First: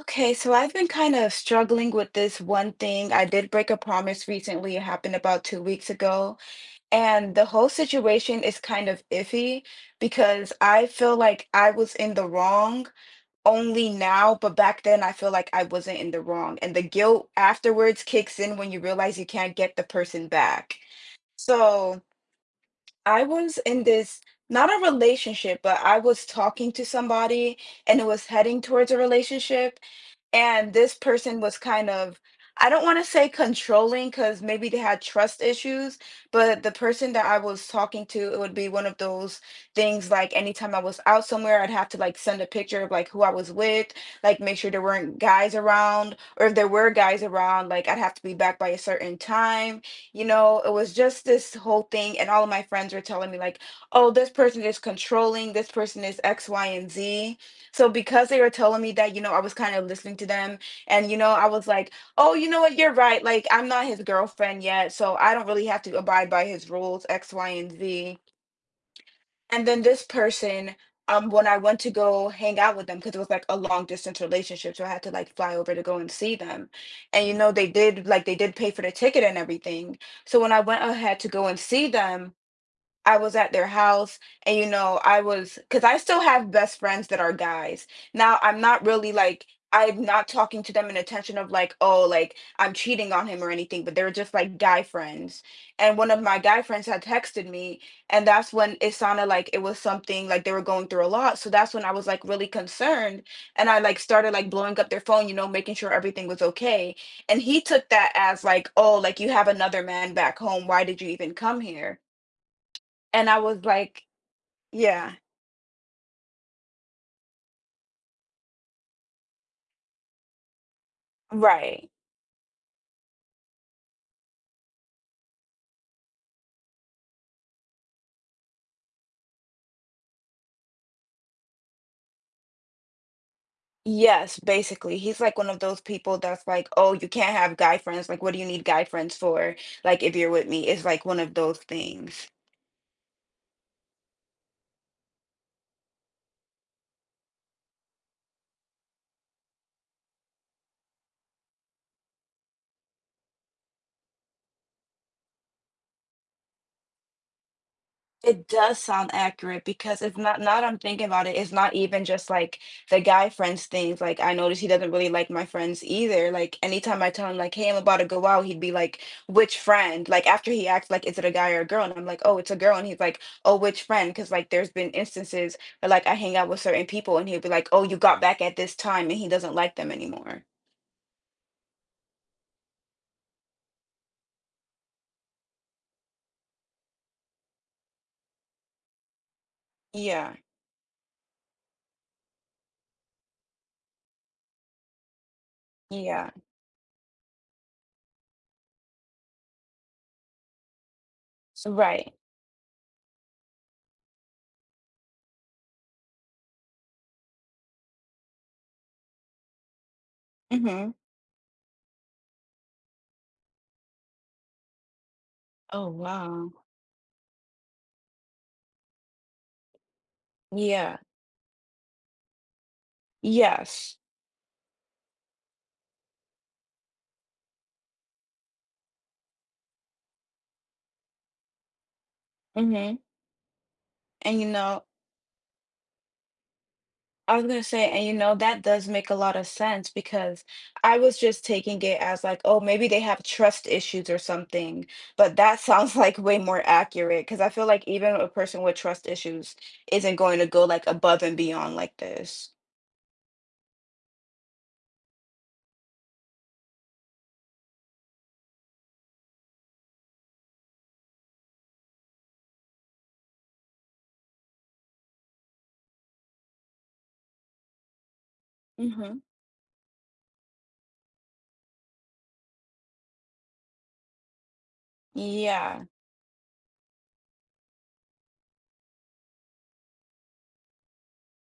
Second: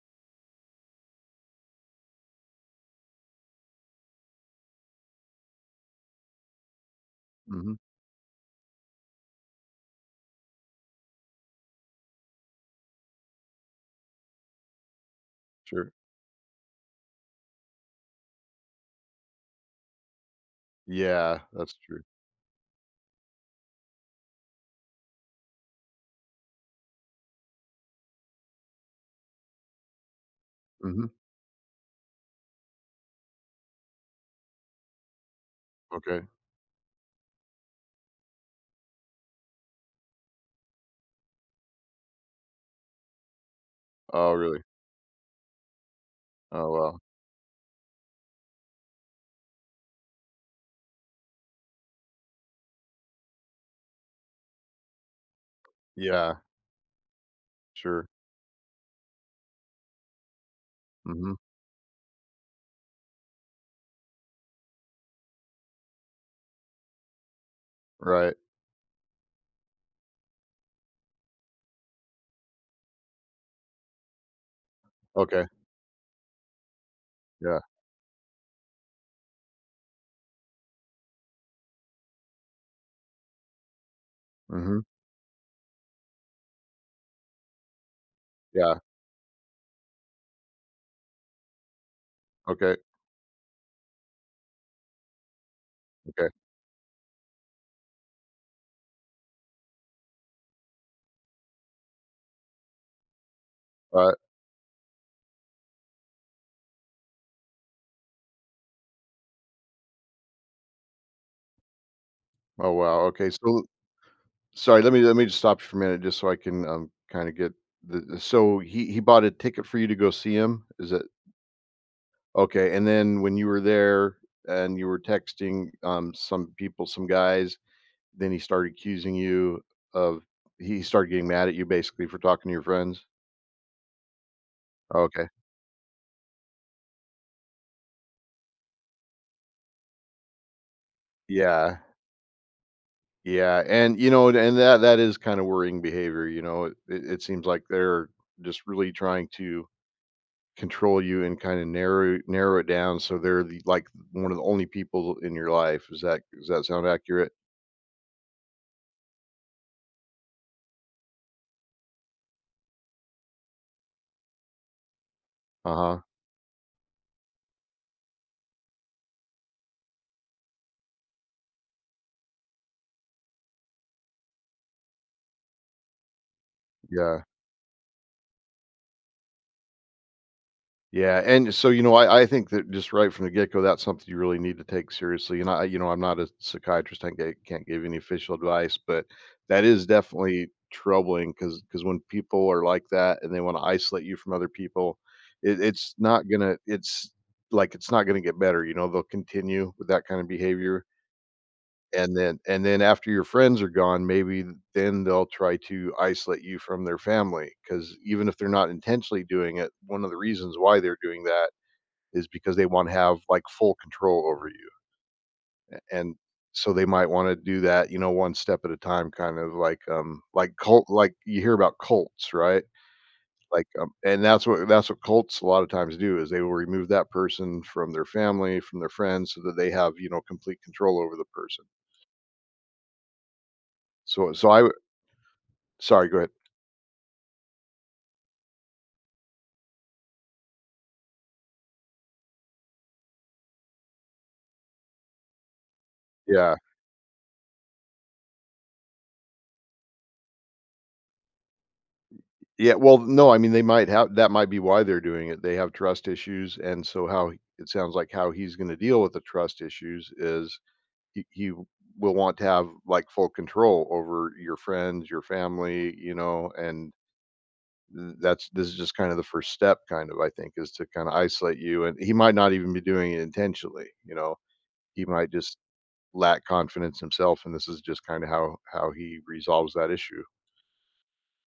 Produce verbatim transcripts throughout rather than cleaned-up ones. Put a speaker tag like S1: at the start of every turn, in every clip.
S1: Okay, so I've been kind of struggling with this one thing. I did break a promise recently. It happened about two weeks ago. And the whole
S2: Mhm.
S1: situation is kind of iffy because I feel like I was in the wrong only now, but back then I feel like I
S2: Sure.
S1: wasn't in the wrong. And the guilt afterwards kicks in when you realize you can't get the person back.
S2: Yeah, that's
S1: So
S2: true.
S1: I was in this not a relationship, but I was talking to somebody, and it was heading towards a relationship. And this
S2: Mhm.
S1: person was kind of, I don't want to say controlling because maybe they had trust issues,
S2: Okay.
S1: but the person that I was talking to, it would be one of those things like anytime I was out somewhere, I'd have to like send a picture of like who I was with,
S2: Oh,
S1: like make
S2: really?
S1: sure there weren't guys around, or if there
S2: Oh,
S1: were
S2: wow.
S1: guys around, like I'd have to be back by a certain time. You know, it was just this whole thing, and all of my friends were telling me like, oh, this person is controlling, this person is
S2: Yeah.
S1: X, Y, and Z. So
S2: Sure.
S1: because they were telling me that, you know, I was kind of listening to them. And you know,
S2: Mhm.
S1: I was like, oh, you know what, you're right, like I'm not his girlfriend yet, so I don't really have to abide by his rules, X, Y, and Z.
S2: Right.
S1: And then this person, um, when I went to go hang out with them, because it was like a long distance relationship, so I had to like
S2: Okay.
S1: fly over to go and see them. And you know,
S2: Yeah.
S1: they did like they did pay for the ticket and everything. So when I went ahead to go and see them, I was at their house and, you
S2: Mhm.
S1: know, I was because I still have best friends that are guys. Now, I'm
S2: Yeah.
S1: not really like I'm not talking to them in attention of like, oh, like I'm
S2: Okay.
S1: cheating on him or anything, but they're just like guy friends. And one of
S2: Okay.
S1: my guy friends had texted me, and that's when it sounded like it was something like they were going through a lot. So that's when I was like really concerned. And I like
S2: Alright.
S1: started like blowing up their phone, you know, making sure everything was okay. And he took that as like, oh, like you have another man back home. Why did you even come here?
S2: Oh, wow.
S1: And
S2: Okay.
S1: I was
S2: So
S1: like,
S2: sorry, let me let
S1: yeah,
S2: me just stop you for a minute just so I can, um, kinda get the the so he he bought a ticket for you to go see him? Is it
S1: right.
S2: okay, and then when you were there and you were texting, um, some people, some guys, then he started accusing you of he started getting mad at you basically for talking to your friends?
S1: Yes, basically. He's
S2: Okay.
S1: like one of those people that's like, oh, you can't have guy friends. Like, what do you need guy friends for? Like, if you're with me, it's like one of those
S2: Yeah.
S1: things.
S2: Yeah, and, you know, and that that is kinda worrying behavior, you know? It it it seems like they're just really trying to control you and kinda narrow narrow it down so they're the, like, one of the only people in your life. Is that does that sound accurate?
S1: It does sound accurate because it's not now that I'm thinking about it, it's not even just like the guy friends things, like, I noticed he doesn't really like my friends
S2: Uh-huh.
S1: either, like, anytime I tell him, like, "Hey, I'm about to go out," he'd be like, "Which friend?" Like, after he acts like, "Is it a guy or a girl?" and I'm like, "Oh, it's a girl," and he's like, "Oh, which friend?" Because like, there's been instances where, like, I hang out with certain people
S2: Yeah.
S1: and he'll be like, "Oh, you got back at this time," and he doesn't like them anymore.
S2: Yeah, and so, you know, I I think that just right from the get-go, that's something you really need to take seriously, and I, you know, I'm not a psychiatrist, I can't can't give any official advice, but that is
S1: Yeah,
S2: definitely troubling because because when people are like that and they wanna isolate you from other people, it it's not
S1: yeah.
S2: gonna it's like, it's not gonna get better, you know, they'll continue with that kind of behavior,
S1: Right.
S2: and then and then after your friends are gone, maybe then they'll try to isolate you from their family because even if they're not intentionally doing it, one of the reasons why
S1: Mhm.
S2: they're doing that is because they want to have, like, full control over you.
S1: Oh,
S2: And
S1: wow.
S2: so they might want to do that, you know, one step at a time, kind of like um like cult
S1: Yeah.
S2: like you hear about cults, right? Like um,
S1: Yes.
S2: and that's what that's what cults a lot of times do is they will remove that person from their family, from their friends, so that they have, you know, complete control over the person.
S1: Mhm,
S2: So
S1: and you
S2: so I w-
S1: know,
S2: sorry, go ahead.
S1: I was gonna say, and you know, that does make a lot of sense because I was just taking it as like, oh, maybe they have trust issues or something, but that sounds like way
S2: Yeah.
S1: more accurate because I feel like even a person with trust issues isn't going to go like above and beyond like this.
S2: Yeah, well, no, I mean they might have that might be why they're doing it. They have trust issues, and so how it sounds like how he's going to deal with the trust issues is y- you will want to have like full control over your friends, your family, you know, and th- that's this is just kind of
S1: Hmm.
S2: the first step kind of I think is to kind of isolate you, and he might not even be doing it intentionally, you know, he might just
S1: Yeah.
S2: lack confidence himself, and this is just kind of how how he resolves that issue.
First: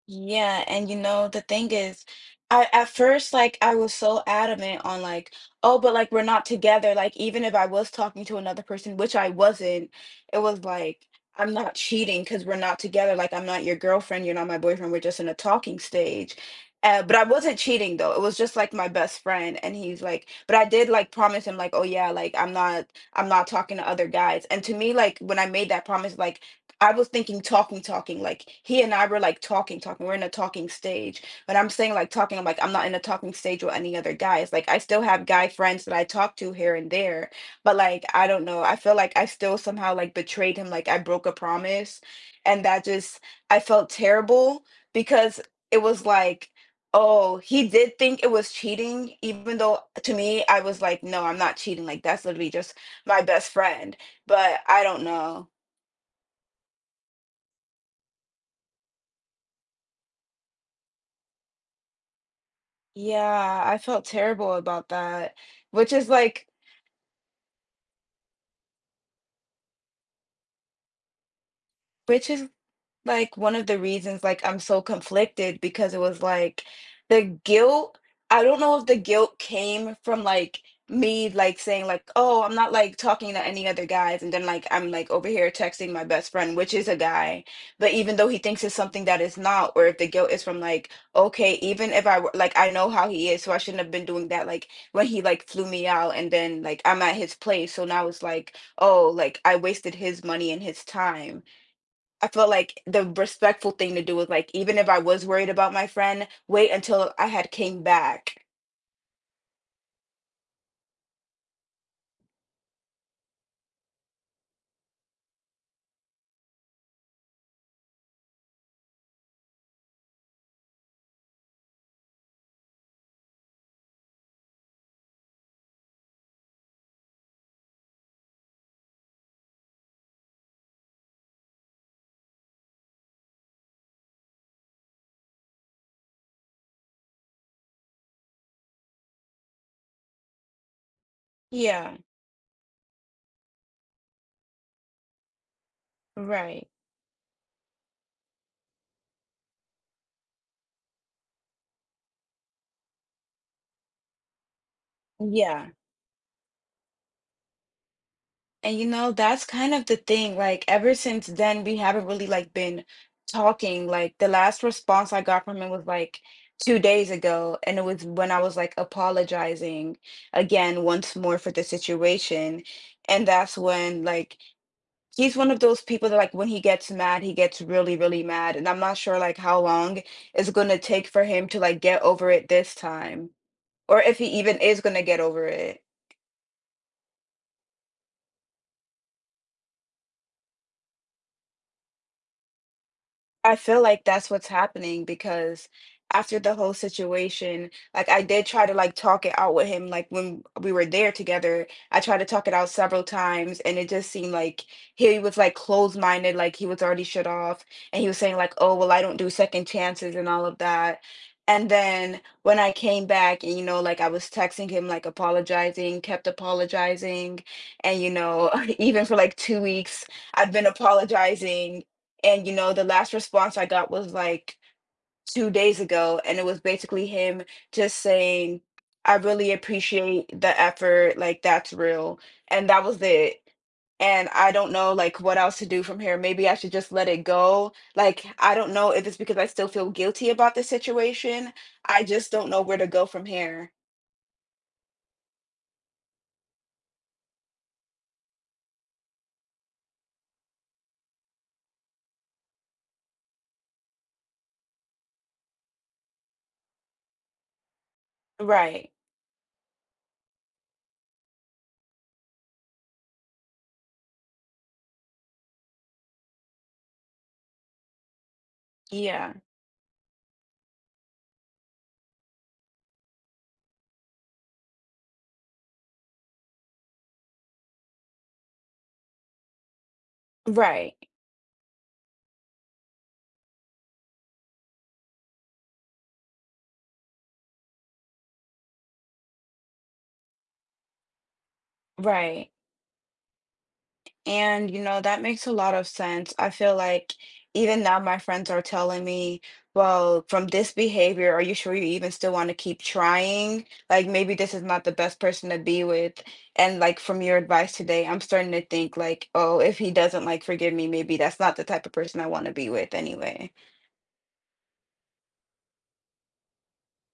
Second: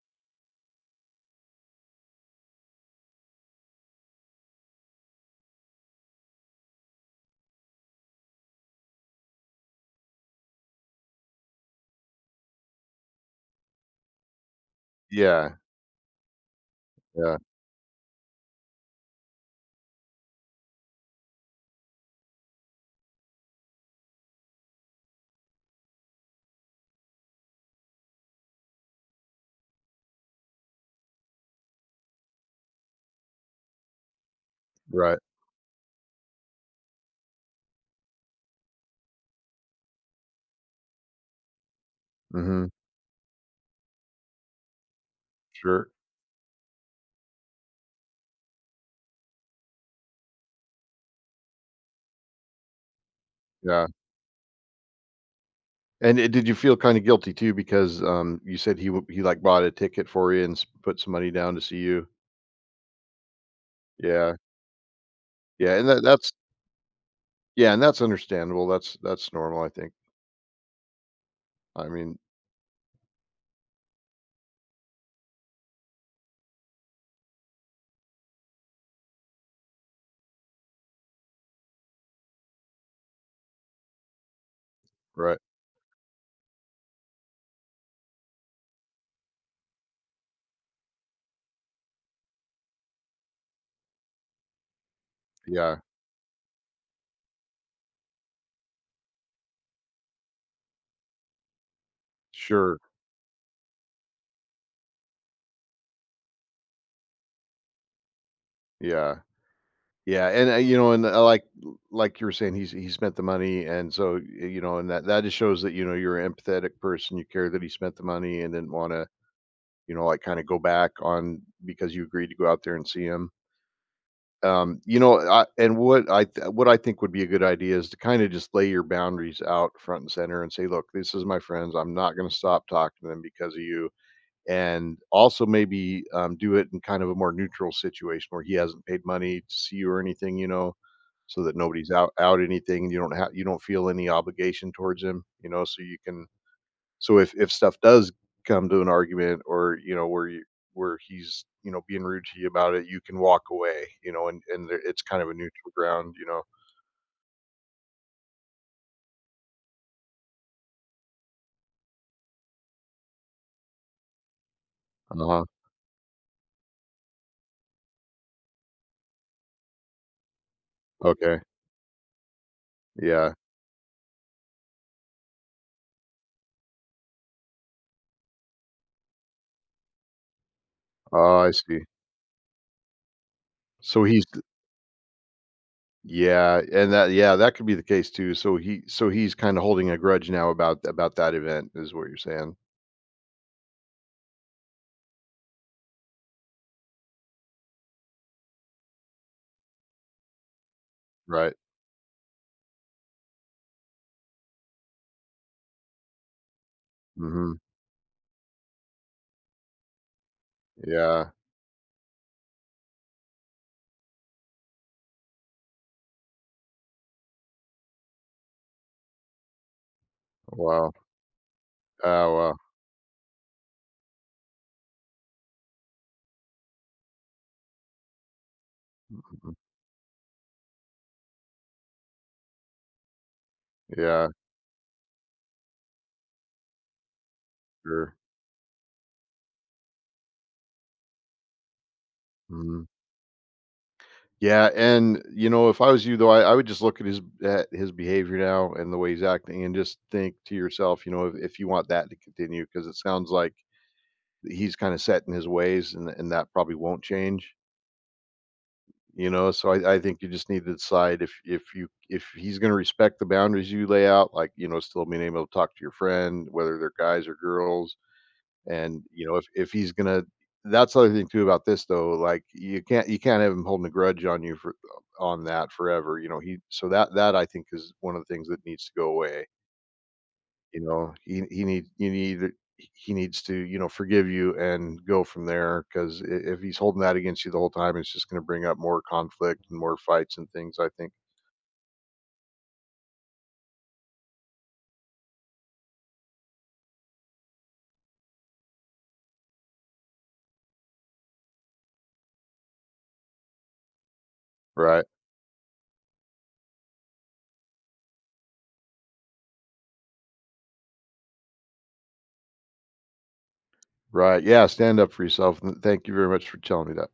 S1: Yeah, and you know, the thing is, I at first like I was so adamant on like, oh, but like we're not together. Like even if I was talking to another person, which I wasn't, it was like I'm not cheating because we're not together. Like I'm not your girlfriend, you're not my boyfriend. We're just in a
S2: Yeah.
S1: talking stage. Uh, but I
S2: Yeah.
S1: wasn't cheating though. It was just like my best friend, and he's like, but I did like promise him like, oh yeah, like I'm not, I'm not talking to other guys. And to me, like when I made that promise, like. I was thinking talking, talking. Like he and I were like talking, talking. We're in a talking stage. But I'm saying like talking, I'm like, I'm not in a talking stage with any other guys. Like I still
S2: Right.
S1: have guy friends that I talk to here and there. But like, I don't know. I feel like I still somehow like betrayed him. Like I broke a promise. And
S2: Hmm.
S1: that just, I felt terrible because it
S2: Sure.
S1: was like, oh, he did think it was cheating. Even though to me, I was like, no, I'm not cheating. Like that's literally just my best
S2: Yeah,
S1: friend. But I don't know.
S2: and uh, did you feel kind of guilty too because um you said he w- he like bought a ticket for you and s- put some money down to see you?
S1: Yeah, I felt
S2: Yeah.
S1: terrible about that,
S2: Yeah, and
S1: which
S2: that,
S1: is
S2: that's
S1: like
S2: yeah, and that's understandable. That's that's normal, I think. I mean,
S1: which is like, one of the reasons, like, I'm so conflicted because it was, like, the guilt. I don't know if the guilt came from, like, me, like, saying, like, "Oh, I'm not, like, talking to any other guys," and then, like, I'm, like, over
S2: right.
S1: here texting my best friend, which is a guy, but even though he thinks it's something that is not, or if the guilt is from, like, "Okay, even if I were like, I know how he is, so I shouldn't have been doing that," like, when he, like, flew
S2: Yeah.
S1: me out and then, like, I'm at his place, so now it's like, "Oh, like, I wasted his money and his time." I felt
S2: Sure.
S1: like the respectful thing to do was like, even if I was worried about my friend, wait until I had came back.
S2: Yeah. Yeah, and, uh, you know, and, uh, like like you were saying, he he spent the money, and so, y you know, and that that just shows that, you know, you're an empathetic person, you care that he spent the money and didn't wanna, you know, like, kinda go back on because you agreed to go out there and see him. Um, you know, I and what I th what I think would be a good idea is to kinda just lay your boundaries out front and center and say, "Look, this is my friends. I'm not gonna stop talking to them because of you. And also maybe um, do it in kind of a more neutral situation where he hasn't paid money to see you or anything, you know, so that nobody's
S1: Yeah,
S2: out out anything. You don't have you don't feel any obligation towards him, you know, so you can."
S1: right.
S2: So if if stuff does come to an argument or, you know, where you where he's, you know, being rude to you about it, you can walk away, you know, and and there, it's kind of a
S1: Yeah.
S2: neutral ground, you know.
S1: And you know, that's kind of the thing. Like ever since then, we haven't really like been talking. Like the last response I
S2: Uh
S1: got
S2: huh.
S1: from him was like two days ago, and it was when I was like apologizing again once more
S2: Okay.
S1: for the situation. And
S2: Yeah.
S1: that's when like he's one of those people that like when he gets mad, he gets really, really mad. And I'm not sure like how long it's gonna take for
S2: Oh,
S1: him
S2: I
S1: to
S2: see.
S1: like get over it this time. Or
S2: So
S1: if he
S2: he's
S1: even is gonna get over it.
S2: yeah, and that yeah, that could be the case too. So he so he's kind of holding a grudge now about about that event is what you're saying,
S1: I feel like that's what's happening because after the whole situation, like I did try to like talk it out with him, like when we were there
S2: right?
S1: together, I tried to talk it out several times and it just seemed like he was like closed minded, like he was already shut
S2: Mhm.
S1: off. And he was saying like, oh, well, I don't do second chances and all of that.
S2: Yeah.
S1: And then when I came back and, you know, like I was texting him, like apologizing, kept apologizing. And, you know, even for like two weeks, I've been
S2: Wow.
S1: apologizing.
S2: Oh,
S1: And, you
S2: wow.
S1: know, the last response I got was like two days ago, and it was basically him just saying, "I really
S2: Mhm.
S1: appreciate the effort, like, that's real." And that was it. And
S2: Yeah,
S1: I don't know, like, what else to do from here. Maybe I should just let it go.
S2: sure.
S1: Like, I don't know if it's because I still feel guilty about the situation. I just don't know where
S2: Mhm.
S1: to go from here.
S2: Yeah, and you know, if I was you though, I, I would just look at his at his behavior now and the way he's acting, and just think to yourself, you know, if, if you want that to continue, because it sounds like he's kind of set in his ways, and and that probably won't change.
S1: Right.
S2: You know, so I, I think you just need to decide if if you if he's going to respect the boundaries you lay out, like, you know, still being able to talk to your friend, whether they're guys or girls, and you
S1: Yeah.
S2: know, if if he's going to, that's the other thing too about this though. Like you can't you can't have him holding a grudge on you for on that forever. You know, he so that that I think is one of the things that needs to go away. You
S1: Right.
S2: know, he he need you need he needs to, you know, forgive you and go from there because if he's holding that against you the whole time, it's just gonna bring up more conflict and more fights and things, I think.
S1: Right. And, you know, that makes a lot of sense. I feel like even now my friends are telling me, well, from this behavior, are you sure you even still want to keep trying? Like maybe this is not the
S2: Right.
S1: best person to be with. And like from your advice today, I'm starting to think like, oh, if he doesn't like forgive me, maybe that's not the type of person I want to be with anyway.
S2: Right. Yeah, stand up for yourself, and thank you very much for telling me that.